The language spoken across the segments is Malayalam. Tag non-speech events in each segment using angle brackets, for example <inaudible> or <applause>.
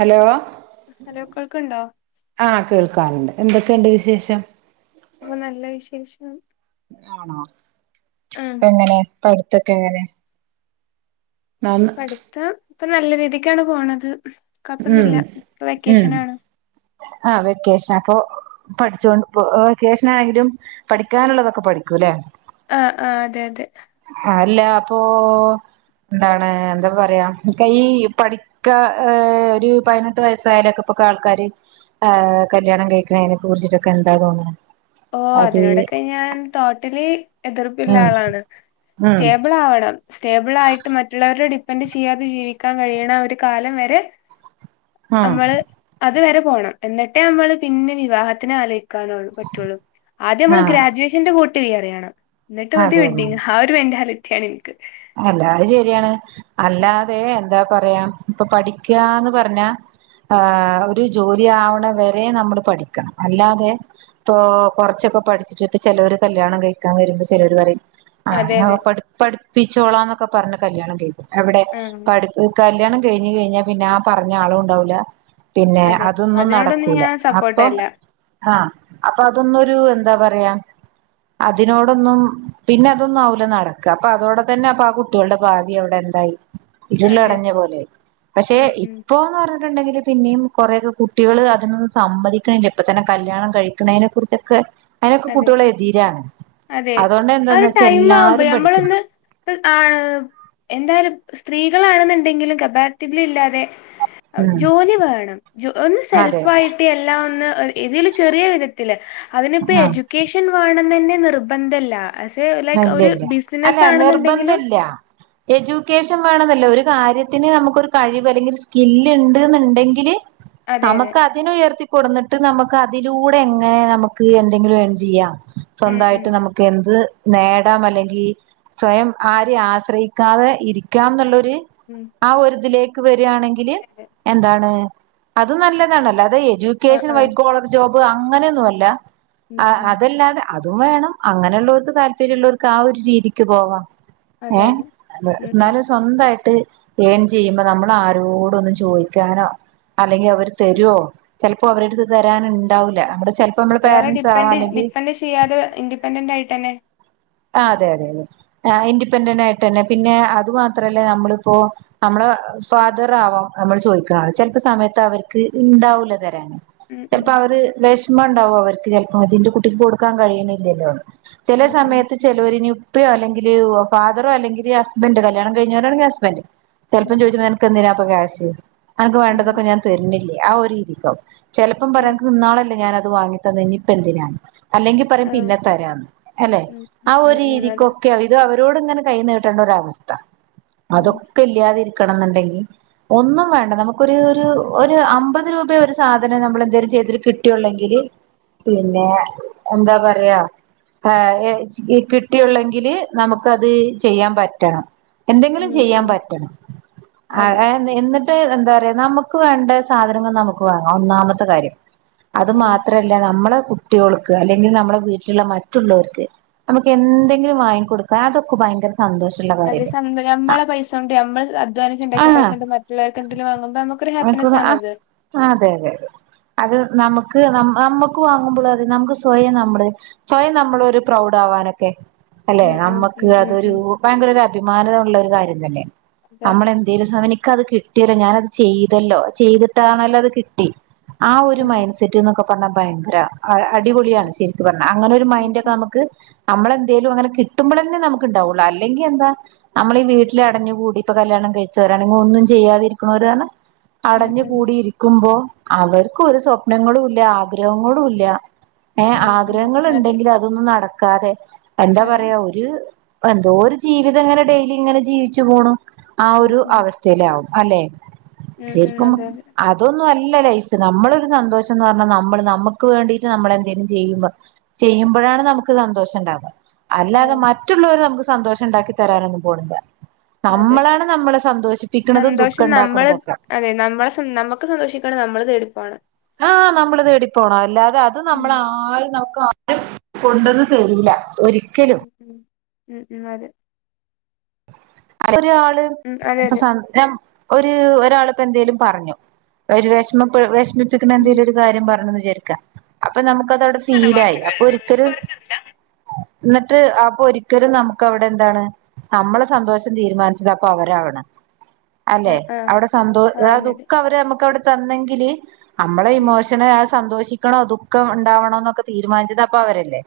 ഹലോ ഹലോ കൊൾക്കുണ്ടോ ആഹ് കേൾക്കാറുണ്ട് എന്തൊക്കെയുണ്ട് വിശേഷം ഓഹ് നല്ല വിശേഷം ആണോ ആഹ് എങ്ങനെ പഠിത്തൊക്കെ എങ്ങനെ ന പഠ്ത്തം ഇപ്പൊ നല്ല രീതിക്കാണ് പോണത് ഉം കൊയപ്പൊന്നുല്ല ഇപ്പ ഉം വെക്കേഷനാണ് ആഹ് വെക്കേഷൻ അപ്പൊ പഠിച്ചൊണ്ട്പ്പൊ വെക്കഷനാണെങ്കിലും പഠിക്കാന്ള്ളതൊക്കെ പഠിക്കും ലേ ആഹ് ആഹ് അതെ അതെ അതല്ല അപ്പൊ എന്താണ് എന്താ പറയാ ക്കെ ഈ പഠിക്കാ ഏ ഒര് പതിനെട്ട് വയസ്സായാലൊക്കെ ഇപ്പൊക്കെ ആൾക്കാര് ഏ കല്യാണം കഴിക്ക്ണേനൊക്കെ കുറിച്ചിട്ടൊക്കെ എന്താ തോന്ന്ണെ ഓഹ് അതിനോടൊക്കെ ഞാൻ ടോട്ടലി എതിർപ്പ്ല്ല ഉം ആളാണ് ഉം സ്റ്റേബിളാവണം സ്റ്റേബിളായിട്ട് മറ്റുള്ളവരെ ഡിപ്പെൻഡ് ചെയ്യാതെ ജീവിക്കാൻ കഴിയ്ണ ഒരു കാലം വരെ ആഹ് നമ്മള് അത് വരെ പോണം എന്നിട്ടേ നമ്മള് പിന്നെ വിവാഹത്തിന് ആലോയിക്കാനൊള്ളൂ പറ്റൊള്ളൂ ആദ്യം നമ്മള് ആഹ് ഗ്രാജുവേഷന്റെ കൂട്ട് <unintelligible> അറിയണം ഇന്നെട്ട് മതി അതെ വെഡിങ് ആ ഒര് മെന്റാലിറ്റി ആണ് ഇന്ക്ക് അല്ലാ അത് ശരിയാണ് അല്ലാതെ എന്താ പറയാം ഇപ്പം പഠിക്കാന്ന് പറഞ്ഞാ ആഹ് ഒര് ജോലി ആവ്ണ വരെ നമ്മള് പഠിക്കണം അല്ലാതെ ഇപ്പൊ കൊറച്ചൊക്കെ പഠിച്ചിട്ട് ചെലോര് കല്യാണം കഴിക്കാൻ വര്മ്പോ ചെലോര് പറയും അതെ ആഹ് അതെ <unintelligible> പഠി പഠിപ്പിച്ചോളാന്നൊക്കെ പറഞ്ഞ് കല്യാണം കഴിക്കും എവിടെ ആഹ് പഠി കല്യാണം കഴിഞ്ഞ് കഴിഞ്ഞാ പിന്നെ ആ പറഞ്ഞ ആളും ഉണ്ടാവൂല പിന്നെ അതെ അതൊന്നും അതിനോടൊന്നും നടക്കൂല ഞാൻ അപ്പൊ സപ്പോർട്ടല്ല ആഹ് അപ്പൊ അതൊന്നൊരു എന്താ പറയാ അതിനോടൊന്നും പിന്നെ അതൊന്നും ആവൂല നടക്ക അപ്പൊ അതോടൊ പ്പന്നെ അപ്പൊ ആ കുട്ട്യേള്ടെ ഭാവി അവിടെന്തായി ഇരുള് അതെ അടഞ്ഞ പോലായി പക്ഷെ ഉം ഉം ഇപ്പോന്ന് പറ ഞ്ഞ്ണ്ടെങ്കില് പിന്നിം കൊറേയൊക്കെ കുട്ടികൾ അതിനൊന്നും സമ്മതിക്ക്ണില്ല ഇപ്പത്തെന്നെ കല്യാണം കഴിക്ക്ണേനെ കുറിച്ചൊക്കെ അയിനൊക്കെ അതെ കുട്ട്യേള് എതിരാണ് അതെ അതുകൊണ്ട് ആ ഒരു എന്താന്ന് വെച്ചാ ടൈം ആവുമ്പോ എല്ലാരും പഠിക്ക്ണ്ട് നമ്മളൊന്ന് ഇപ്പ ആഹ് എന്തായാലും സ്ത്രീകളാണെന്ന്ണ്ടെങ്കിലും കബാറ്റിബ്ലി ഇല്ലാതെ ഉം ജോലി വേണം ജോ ഒന്ന് അതെ സെൽഫായിട്ട് എല്ലാം ഒന്ന് ഇതില് ചെറിയ വിധത്തില് അതിനിപ്പോ ആഹ് എഡ്യൂക്കേഷൻ വേണന്നെന്നെ നിർബന്ധല്ല ലൈക്ക് ഒരു ഇല്ലല്ല ബിസിനസ് ആണെന്ന്ണ്ടെങ്കിലും എജ്യൂക്കേഷൻ വേണന്നില്ല ഒരു കാര്യത്തിന് നമുക്കൊര് കഴിവ് അല്ലെങ്കില് ഒര് സ്കില്ല് ഇണ്ട്ന്ന്ണ്ടെങ്കില് അതെ അതെ നമ്മക്ക് അതിനെ ഉയർത്തി കൊട്ന്നിട്ട് നമുക്ക് അതിലൂടെ എങ്ങനെ നമുക്ക് എന്തെങ്കിലും ഏൺ ചെയ്യാം ഉം ഉം സ്വന്തായിട്ട് നമ്മ ക്കെന്ത് നേടാം അല്ലെങ്കി സ്വയം ആരിം ആശ്രയിക്കാതെ ഇരിക്കാം ന്ന്ള്ളൊര് ഉം ആ ഒര് ഇതിലേക്ക് വെരാണെങ്കില് അതെ എന്താണ് അത് നല്ലതാണല്ലൊ അത് എജു ആ ക്കേഷൻ ആ വൈ കോളർ ജോബ് അങ്ങനെയൊന്നു അല്ല ഉം അ ഉം അതല്ലാതെ അതും വേണം അങ്ങനെയുള്ളവർക്ക് താല്പര്യ ഉള്ളോർക്ക് ആ ഒര് രീതിക്ക് പോവാ അതെ ഏഹ് അതെ ഉം ഉം ഇന്നാലും സ്വന്തായിട്ട് ഏൺ ചെയ്യുമ്പോ നമ്മള് ആരോടൊന്നും ചോയ്ക്കാനോ അല്ലെങ്കി അവര് ഉം തെരോ ചെലപ്പോ അവര്ടെ അട്ത്ത് തരാന് ഇണ്ടാവൂല നമ്മടെ ചെലപ്പം നമ്മളെ ഒരാളെ പേരന്റസാവാം ഡിപ്പെൻഡ് അല്ലെങ്കി ഡിപ്പെൻഡ് ചെയ്യാതെ ഇൻഡിപെന്റൻഡ് ആയിട്ടെന്നെ ആഹ് അതെ അതെ അതെ ആഹ് ഇൻഡിപെൻഡന്റ് ആയിട്ട് തന്നെ പിന്നെ അത് മാത്രല്ല നമ്മളിപ്പോ നമ്മളെ ഫാദറാവാം നമ്മള് ചോയിക്ക്ണാള് ചെലപ്പോ സമയത്ത് അവർക്ക് ഇണ്ടാവൂല തരാന് ഉം ഉം ചെൽപ്പോ ആ ഒരു വിഷമം ഉണ്ടാവും അവർക്ക് ചെൽപ്പോ ഇന്റെ കുട്ടിക്ക് കൊടുക്കാൻ കഴിയണില്ലല്ലോന്ന് ചെലെ ഉം ഉം സമയത്ത് ചെലൊര് ഇനി ഉപ്പയോ അല്ലെങ്കില് ഫാദറോ അല്ലെങ്കിൽ ഹസ്ബന്റ് കല്യാണം കഴിഞ്ഞവരാണെങ്കിൽ ഹസ്ബന്റ് ചെൽപ്പം ഉം ചോദിച്ചും നിനക്ക് എന്തിനാ ഇപ്പൊകാശ് അനക്ക് വേണ്ടതൊക്കെ ഉം ഞാൻ തരുന്നില്ലേ ആ ഒരു രീതിക്കാവും ചെലപ്പം പറയും ഉം അനക്ക് ഇന്നാളല്ലെ ഞാനത് വാങ്ങി തന്നത് ഇനിപ്പ എന്തിനാന്ന് അല്ലെങ്കി പറയും ആഹ് പിന്നെ തരാന്ന് അല്ലെ ഉം ആ ഉം ഒരു ഉം ഉം അതെ രീതിക്കൊക്കെ ഇത് അവരോട് ഇങ്ങനെ കൈ നീട്ടേണ്ട ഒരവസ്ഥ അതൊ ഉം ക്കെ ഇല്യാതിരിക്കണം എന്നുണ്ടെങ്കിൽ ഒന്നും വേണ്ട നമുക്കൊരു ഒരു അമ്പത് രൂപ ഒരു സാധനം നമ്മൾ എന്തേലും ചെയ്തിട്ട് കിട്ടിയുള്ളെങ്കില് പിന്നെ എന്താ പറയാ <unintelligible> ഈ കിട്ടിയുള്ളെങ്കില് നമുക്കത് ചെയ്യാൻ പറ്റണം എന്തെങ്കിലും ഉം ചെയ്യാൻ ഉം പറ്റണം അ അതെ <unintelligible> എന്നിട്ട് എന്താ പറയാ നമുക്ക് വേണ്ട സാധനങ്ങൾ നമുക്ക് വാങ്ങാം ഒന്നാമത്തെ കാര്യം അത് ഉം മാത്രല്ല നമ്മളെ കുട്ടികൾക്ക് അല്ലെങ്കിൽ നമ്മളെ വീട്ടിലുള്ള മറ്റുള്ളവർക്ക് നമുക്ക് എന്തെങ്കിലും വാങ്ങി കൊടുക്കാൻ അതൊക്കെ ഭയങ്കര സന്തോഷ അതെ സന്ത നമ്മളെ പൈസോണ്ട് നമ്മള് അധ്വാനിച്ചുണ്ടാക്കിയ ആഹ് പൈസോണ്ട് മറ്റുള്ളോർക്ക്ന്തെങ്കിലും വാങ്ങുമ്പോ നമുക്കൊരു ഹാപ്പി ആയിക്കൂട പ്പിനെസ്സാണല്ലോ അത് ആഹ് അതെ അതെ അതെ അത് നമുക്ക് ന നമുക്ക് വാങ്ങുമ്പോൾ അതെ നമുക്ക് സ്വയം നമ്മള് സ്വയം നമ്മളൊരു <unintelligible> ഇതാവാനൊക്കെ അല്ലെ ഉം ഉം നമ്മുക്ക് ഉം ഉം അതൊരു ഉം ഭയങ്കര ഒരു അഭിമാനള്ളൊരു കാര്യം തന്നെ അതെ നമ്മളെന്തേലും സമം എനിക്കത് കിട്ടില്ലോ ഞാനത് ചെയ്തല്ലോ ചെയ്തിട്ടാണല്ലോ അത് കിട്ടി ആ ഒരു ഉം മൈൻഡ് സെറ്റ് എന്നൊക്കെ പറഞ്ഞാ ഭയങ്കര അഹ് ഉം അടിപൊളിയാണ് ഉം ശരിക്കു പറഞ്ഞൽ അങ്ങനെരു ഉം മൈൻഡ് ഒക്കെ ഉം നമുക്ക് നമ്മളെന്തേലും അങ്ങനെ കിട്ടുമ്പോൾ തന്നെ നമുക്ക്ണ്ടാവുള്ളൂ അല്ലെങ്കി എന്താ നമ്മളീ വീട്ടില് അടഞ് കൂടിപ്പൊ കല്യാണം കഴിച്ചവരാണെങ്കി ഒന്നും ചെയ്യാതിരിക്കുന്നവരാണ് അടഞ്ഞു ഉം കൂടിയിരിക്കുമ്പോ അവർക്ക് ഒരു സ്വപ്നങ്ങളും ഇല്ല ആഗ്രഹങ്ങളും ഇല്ല ഏഹ് ഉം ഉം ഉം അതെ ആഗ്രഹങ്ങളുണ്ടെങ്കിൽ അതൊന്നും നടക്കാതെ എന്താ അതെ പറയാ ഒരു എന്തോ ഒരു ജീവിതം ഇങ്ങനെ ഡെയിലി ഇങ്ങനെ ജീവിച്ചു പോണു ആ ഉം ഒരു ഉം അവസ് സ്ഥലാവും അല്ലെ ഉം ഉം ശരിക്കും അതെ അതെ അതൊന്നും അല്ല ലൈഫ് നമ്മളൊരു സന്തോഷന്ന് പറഞ്ഞാൽ നമ്മള് നമ്മുക്ക് വേണ്ടിട്ട് നമ്മൾ എന്തേലും ചെയ്യുമ്പോ ചെയ്യുമ്പഴാണ് നമുക്ക് സന്തോഷം ഉണ്ടാണത് അല്ലാതെ ആഹ് മറ്റുള്ളോര് നമുക്ക് സന്തോഷം ഉണ്ടാക്കി തരാനൊന്നും പോണില്ല അതെ നമ്മളാണ് നമ്മളെ സന്തോഷിപ്പിക്കുന്നതും ദുഃഖം സന്തോഷം നമ്മള് ഉണ്ടാക്കൻതൊക്കെ അതെ നമ്മളെ നമുക്ക് സന്തോഷിക്കണ നമ്മള് തേടിപ്പോണം ആഹ് നമ്മള് തേടി പോണം അല്ലാതെ അത് ഉം നമ്മളെ ആരും നമുക്ക്‌ കൊണ്ടന്നു തരൂല ഒരിക്കലും ഉം ഉം ഉം അതെ ഒരാള് ഉം അതെ അപ്പൊ അതെ സാ <unintelligible> ഒരു ഒരാളിപ്പോ എന്തെലും പറഞ്ഞു ഒരു വിഷമ വിഷമിപ്പിക്കുന്ന ഉം എന്തേങ്കിലും ഒരു കാര്യം പറഞ്ഞന്ന് വിചാരിക്ക അപ്പൊ നമുക്കതവിടെ ഫീലായി അപ്പൊ ഒരിക്കലും എന്നിട്ട് അപ്പൊ ഒരിക്കലും നമുക്ക് അവിടെ എന്താണ് നമ്മളെ സന്തോഷം തീരുമാനിച്ചത് അപ്പ അവരാണ് അല്ലെ ആഹ് ആഹ് അവിടെ സന്തോ ആഹ് ആ അതെ അതെ ദുഃഖം അവര് നമുക്കവിടെ തന്നെങ്കില് നമ്മളെ ഉം ഇമോഷന് അഹ് സന്തോഷിക്കണം ദുഃഖം ഉണ്ടാവണോ എന്നൊക്കെ തീരുമാനിച്ചത് അപ്പൊ അവരല്ലേ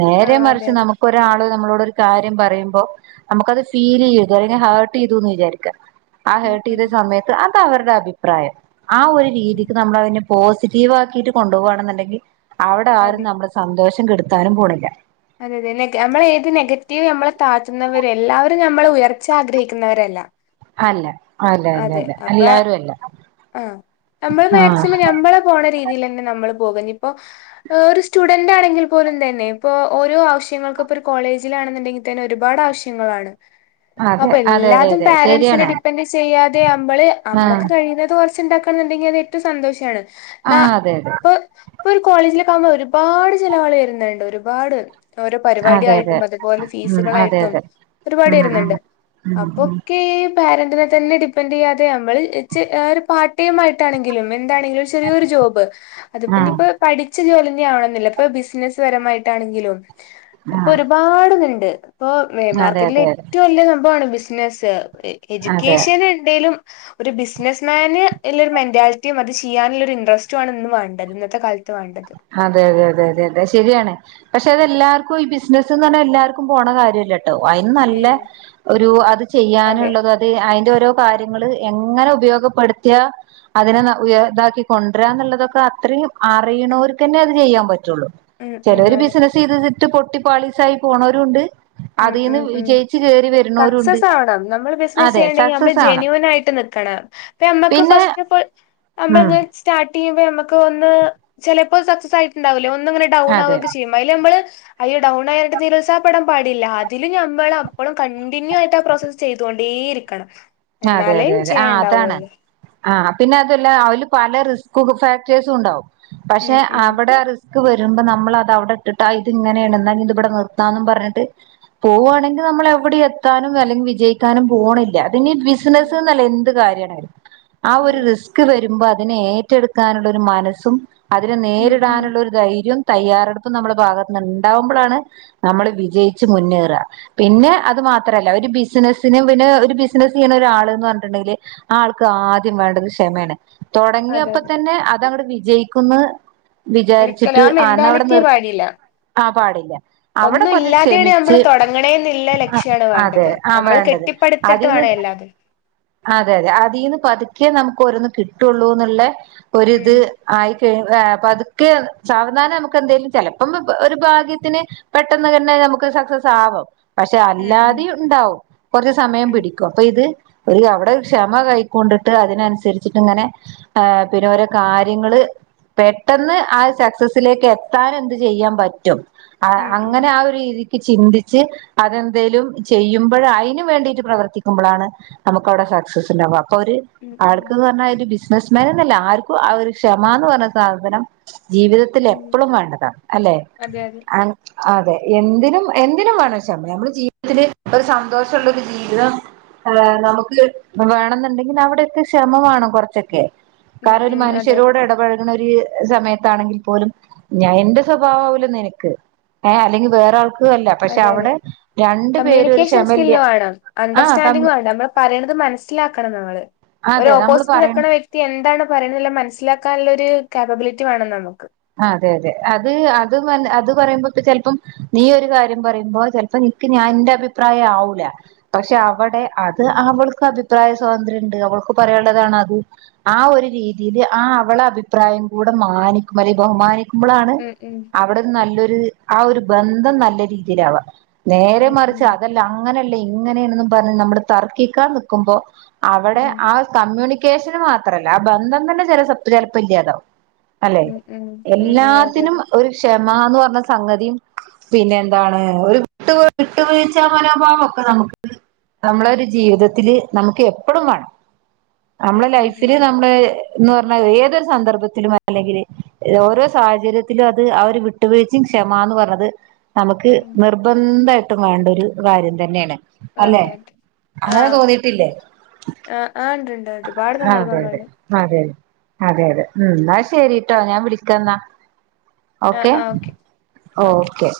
നേരെ ആഹ് അതെ മറിച്ച് അതെ നമുക്ക് ഒരാള് നമ്മളോട് ഒരു കാര്യം പറയുമ്പോ നമുക്കത് ഫീൽ ചെയ്യും <unintelligible> ഹേർട്ട് ചെയ്തുന്ന് വിചാരിക്കാം ആ ഉം ഹേർട്ട് ഉം ചെയ്ത സമയ ത്ത് അതഅവരുടെ അഭിപ്രായം ആ ഒരു ഉം രീതിക്ക് നമ്മളതിനു പോസിറ്റീവ് ആക്കീട്ട് കൊണ്ടൊവാണ് ന്ന് ഇണ്ടെങ്കി അവടെ ആരും അതെ നമ്മള് സന്തോഷം കെടുത്താനും പോണില്ല. അതെ അതെ നെ നമ്മൾ ഏത് നെഗറ്റീവ് നമ്മളെ താത്തുന്നവരും എല്ലാവരും നമ്മളെ ഉയർച്ച ആഗ്രഹിക്കുന്നവരല്ല. അല്ല അല്ല അല്ല അതെ അല്ല അപ്പൊ എല്ലാരും അല്ല ആഹ് നമ്മള് ആഹ് മാക്സിമം നമ്മളെ പോണെ രീതിയിൽ തന്നെ നമ്മള് പോക ഇഞ്ഞിപ്പോ ഒരു സ്റ്റുഡന്റ് ആണെങ്കിൽ പോലും തന്നെ ഇപ്പോ ഓരോ ആവശ്യങ്ങൾക്ക്‌ ഇപ്പോ ഒരു കോളേജിലാണെന്നുണ്ടെങ്കി തന്നെ ഒരുപാട് ആവശ്യങ്ങളാണ്. അതെ അപ്പൊ അതെ അതെ എല്ലാതും അതെ പാരന്റ്സിനെ ശരിയാണ് ഡിപ്പെൻഡ് ചെയ്യാതെ അമ്മള് ആഹ് അമ്മക്ക് കഴിയുന്ന ത് കൊർച്ച്ണ്ടാക്ക എന്നുണ്ടെങ്കി അത് ഏറ്റവും സന്തോഷാണ് ന ആഹ് അതെ അതെ ഇപ്പ് പ്പൊ ഒരു കോളേജിലക്ക ആകുമ്പോ ഒരുപാട് ചെലവാള് വരുന്നുണ്ട് ഒരുപാട് ഓരോ പരിപാടി അതെ അതെ ആയിട്ടും അതുപോലെ ഉം അതെ ഫീസുകളായിട്ടും അതെ ഒരുപാടി ഉം വരുന്നുണ്ട് ഉം ഉം ഉം അപ്പൊക്കെ പാരന്റിെനതന്നെ ഡിപ്പൻഡ് ചെയ്യാതെ നമ്മള് പാ ടൈം ആയിട്ടാണെങ്കിലും എന്താണെങ്കി ചെറിയൊരു ജോബ് അത് ഇപ്പ ആഹ് ഇഞ്ഞിപ്പ പഠിച്ച ജോലി തന്നെയ ആവണെന്നില്ല ഇപ്പൊ ബിസിനസ്സ് പരമായിട്ടാണെങ്കിലും ഇപ്പൊ ആഹ് ഒരുപാട്ത്ണ്ട് ഇപ്പൊ അതെ മാർക്കറ്റിലെ അതെ അതെ ഏറ്റവും വല്യ സംഭവാണ് ബിസ് സിനസ് അതെ എജുക്കേഷൻ ഇണ്ടേലും ഒരു ബിസിനസ് മാന് ഇല്ലൊരു മെന്റാലിട്ടിം അത് ചെയ്യാനുള്ള ഒരു ഇൻട്രറസ്റ്റു ആണ് ഇന്ന് വേണ്ടത് ഇന്നത്തെ കാലത്ത് വേണ്ടത് അതെ അതെ അതെ അതെ അതെ ശരിയാണ് പക്ഷെ അതെല്ലാവർക്കും ഈ ബിസിനസ്സ്ന്ന് പറഞ്ഞാ എല്ലാർക്കും പോണ കാര്യല്ല ട്ടോ അതിന് നല്ല ഉം ഒരു അത് അതെ ചെയ്യാനുള്ളത് അത് അതിന്റെ ഓരോ കാര്യങ്ങള് എങ്ങനെ ഉപയോഗപ്പെടുത്തിയ അതിനെ ഉയ ഇതാക്കി കൊണ്ട്രന്നുള്ളതൊക്കെ അത്രീം ആ റീണോര്ക്കെന്നെ അത് ചെയ്യാൻ പറ്റൊള്ളൂ ഉം ഉം ചെലോര് അതെ ബിസിന സ് ചെയ്തിട്ട് പൊട്ടി പാളിസായി പോണോരും ഇണ്ട് ഉം ഉം ഉം സക്സസ് ആവണം നമ്മൾ ബിസിനസ് അതെ ചെയ്യണ്ടെങ്കിൽ നമ്മള് സക്സസ് ആവണം ജെനൂനായിട്ട് നിക്കണം. ഇപ്പ ഞമ്മക്ക് പിന്നെ ഫസ്റ്റ് ഫോൾ ഉം ഞമ്മൾങ്ങ നെ സ്റ്റാർട്ട് ചെയ്യുമ്പോ നമുക്ക് ഒന്ന് ചെലെപ്പോ അത് സക്സസ് ആയിട്ട്ണ്ടാവില്ല ഒന്ന് ഇങ്ങനെ ഡൗൺ അതെ ആവൊക്കെ ചെയ്യും. അയ്‌ലമ്മള് അയ്യോ ഡൗണായിട്ട് നിരാസപ്പെടാൻ പാ ടില്ല അതില് ഞമ്മൾ അപ്പളും കണ്ടിന്യൂ ആയിട്ട് ആ പ്രോസസ് ചെയ്തോണ്ടേ ഇരിക്കണം ആ അതെ എന്നാലേ അതെ അതെ ആ വിജയം അതാണ് ഉണ്ടാവുള്ളൂ ആ പിന്നെ അതല്ല അവല് പല റിസ്ക് ഫാക്ടേഴ്സും ഇണ്ടാവും പക്ഷെ ഉം ഉം അവിടെ റിസ് ക്ക്‌ വരുമ്പോ നമ്മൾ അത് അവിടെ ഇട്ടിട്ട് ഇത് ഇങ്ങനേണ് ഇന്ന ഇത് ഇവിടെ നിർത്താന്നും പറഞ്ഞിട്ട് പോവാണെങ്കി നമ്മൾ എവിടിം എത്താനും അല്ലെങ്കി വിജയിക്കാനും പോണില്ല. പിന്നെ ഈ ബിസിനസ്ന്നല്ല എന്ത് കാര്യണെങ്കിലും ആ ഉം ഒരു റിസ്ക് വരുമ്പോ അതിനെ ഏറ്റെടുക്കാനുള്ള ഒരു മനസ്സും അതിനെ ഉം ഉം നേരിടാനുള്ള ഒരു ധൈര്യം തയ്യാറെടുപ്പും നമ്മുടെ ഭാഗത്തന്ന് ഇണ്ടാവുമ്പളാണ് നമ്മള് വിജയിച്ചു മുന്നേറ പിന്നെ അത് മാത്രല്ല ഒരു ബിസിനസിന് പിന്നെ ഒരു ബിസ് സിനസ് ചെയ്യണ ഒരാൾ എന്ന് പറഞ്ഞിട്ടുണ്ടെങ്കിൽ ആ ആൾക്ക് ആദ്യം വേണ്ടത് ക്ഷമേണ് അതെ അതെ തൊടങ്ങിയപ്പതന്നെ അതങ്ങട്ട് വിജയിക്കുന്ന് ഒരിക്കലും വിചാരിച്ചിട്ട് ആ ആന്ന അവിടെ മെന്റാലിറ്റിയെ നിർ പാടില്ല ആ പാടില്ല അവിടെ ഒന്നും കൊർച്ച് ഇല്ലാതെയാണ് ക്ഷമിച്ച്, നമ്മള് തുടങ്ങണേന്നുള്ള ആ ലക്ഷ്യാണ് അതെ, വേണ്ടത് ആ നമ്മള് വേണ്ടത് കെട്ടിപ്പടുത്തിട്ട് അതിന്ന് വേണം എല്ലാതും അതെ അതെ അതീന്ന് പതുക്കേ നമുക്ക് ഓരോന്ന് കിട്ടൊള്ളൂ എന്നുള്ള ഒരിത് ഉം ആയിക്കഴ പതുക്കെ സാവധാന നമുക്ക് എന്തേലും ചെലപ്പം ഒരു ഭാഗ്യത്തിന് പെട്ടെന്ന് തന്നെ നമക്ക് സക്സസ് ആവും പക്ഷെ ഉം ഉം അല്ലാതെ ഇണ്ടാവും കൊറ്ച് സമയം ഉം പിടി അപ്പൊ ഇത് ഒര് അവിടെ ക്ഷമ കൈക്കൊണ്ടിട്ട് അതിനൻസരിച്ചിട്ട് ഇങ്ങനെ ആഹ് പിന്ന ഓരോ കാര്യങ്ങള് പെട്ടെന്ന് ആഹ് സക്സസിലേക്ക് എത്താനെന്ത് ചെയ്യാ പറ്റും ഉം അങ്ങനെ ആഹ് ഒര് രീതി ചിന്തിച്ച് അതെന്തേലും ചെയ്യുമ്പഴ അയിന് വേണ്ടീട്ട് പ്രവർത്തിക്ക നമുക്കവിടെ സക്സസ് ഇണ്ടാവ അപ്പൊ അവര് ഉം ഉം ഉം ആൾക്ക്ന്നർഞ്ഞാ ഒര് ബിസ് ബിസിനസ്മാന് ന്നല്ല ആർക്കും ആഹ് ഒര് ക്ഷമാന്ന് പർഞ്ഞ സാധനം ജീവിത ഉം എപ്പളും വേണ്ടത അല്ലെ അതെ അതെ അതെ എന്തിനും എന്തിനും വേണം ക്ഷമ നമ്മള് ജീവിതത്തില് ഒരു സന്തോഷള്ളൊരു ജീവിതം നമുക്ക് വേണെന്ന്ണ്ടെങ്കി അവിടൊക്കെ ക്ഷമ വാണം കൊറ്ച്ചൊക്കെ ഉം കാര്ണം ഒര് ഉം അതെ മനുഷ്യരോട് ഇടപഴ ണൊര് സമയത്താണെങ്കിൽ പോലും ഞാൻ എന്റെ സ്വഭാവാവൂല നിനക്ക് ഏഹ് അല്ലെങ്കി വേറെ ആൾക്ക് അല്ല പക്ഷെ അതെ അതെ അവിടെ രണ്ടു പേരും ഒര് കമ്മ്യൂണിക്കേഷൻ ക്ഷമല്യ ആഹ് പറയ്ണത് മനസ്സിലാക്കണം നമ്മള് ഒരു അതെ നമ്മള് ഓപ്പോസിറ്റ് പറയണ്ട നിക്ക്ണ വ്യ എന്താണ് പറയുന്നത് മനസ്സിലാക്കാനുള്ള ഒര് കറബ്ളിലിറ്റി വാണം നമുക്ക് ആഹ് അതെ അതെ അത് അത് അത് പറയുമ്പൊക്ക ചെൽപം നീ ഒര് കാര്യം പറയുമ്പൊ ചെൽപ്പൊ നിക്ക് ഞാൻ ഇന്റ അഭിപ്രായം ആവൂല പക്ഷെ അവിടെ അത് അവൾക്ക് അഭിപ്രായ സ്വാന്ത്ര്യണ്ട് അവൾക്ക് പറയാള്ളതാണ് അത് ആഹ് ഒര് രീതിയില് ആഹ് അവളെ അഭിപ്രായം കൂട മാനി മലി ബഹുമാനിക്കുമ്പളാണ് ഉം ഉം അവിടെ നല്ലൊരു ആഹ് ഒര് ബന്ധം നല്ല രീതിയിലാവ നേരെ ഉം മറിച്ച് ഉം അതല്ല അങ്ങനല്ലെ ഇങ്ങനേണ്ന്നും പറഞ്ഞ് നമ്മള് തർക്കിക്കാ നിക്കുമ്പൊ അവിടെ ഉം ആഹ് കമ്മ്യൂണിക്കേഷന് മാത്രല്ല ആഹ് ബന്ധം തന്നെ ചെല ചെൽപ്പ ഇല്ലാതാവും അല്ലെ ഉം ഉം ഉം അതെ എല്ലാത്തിനും അതെ ഒരു ക്ഷമാന്ന് പർഞ്ഞ സംഗതിം പിന്നെ എന്താണ് ഒരു വിട്ട് വിട്ടുവീഴ്ച്ച മനോഭാവൊക്ക നമക്ക് നമ്മളൊര് ജീവിതത്തില് നമ്മക്ക് എപ്പളും വാണം നമ്മള ഉം ഉം ഉം ലൈഫില് നമ്മള് ഇന്ന് പർഞ്ഞ ഏതൊരു സന്ദർഭത്തിലും അല്ലെങ്കില് ഓരോ സാഹചര്യത്തിലും അത് അവര് വിട്ടുവീഴ്ച്ചിം ക്ഷമാന്ന് പർഞ്ഞത് നമുക്ക് ഉം നിർബന്ധായിട്ടും വേണ്ടൊര് കാര്യം തന്നേണ് അതെ അതെ ആഹ് ആഹ് ആഹ് ഇണ്ട് ഇണ്ട് ഒരുപാട് അതെ അതെ സന്ദർഭങ്ങള് അതെ അതെ അതെ ഉം ഇന്നാ ശരീട്ടോ ഞാൻ വിളിക്കാന്നാ ആഹ് ഓക്കെ ആഹ് ഓക്കെ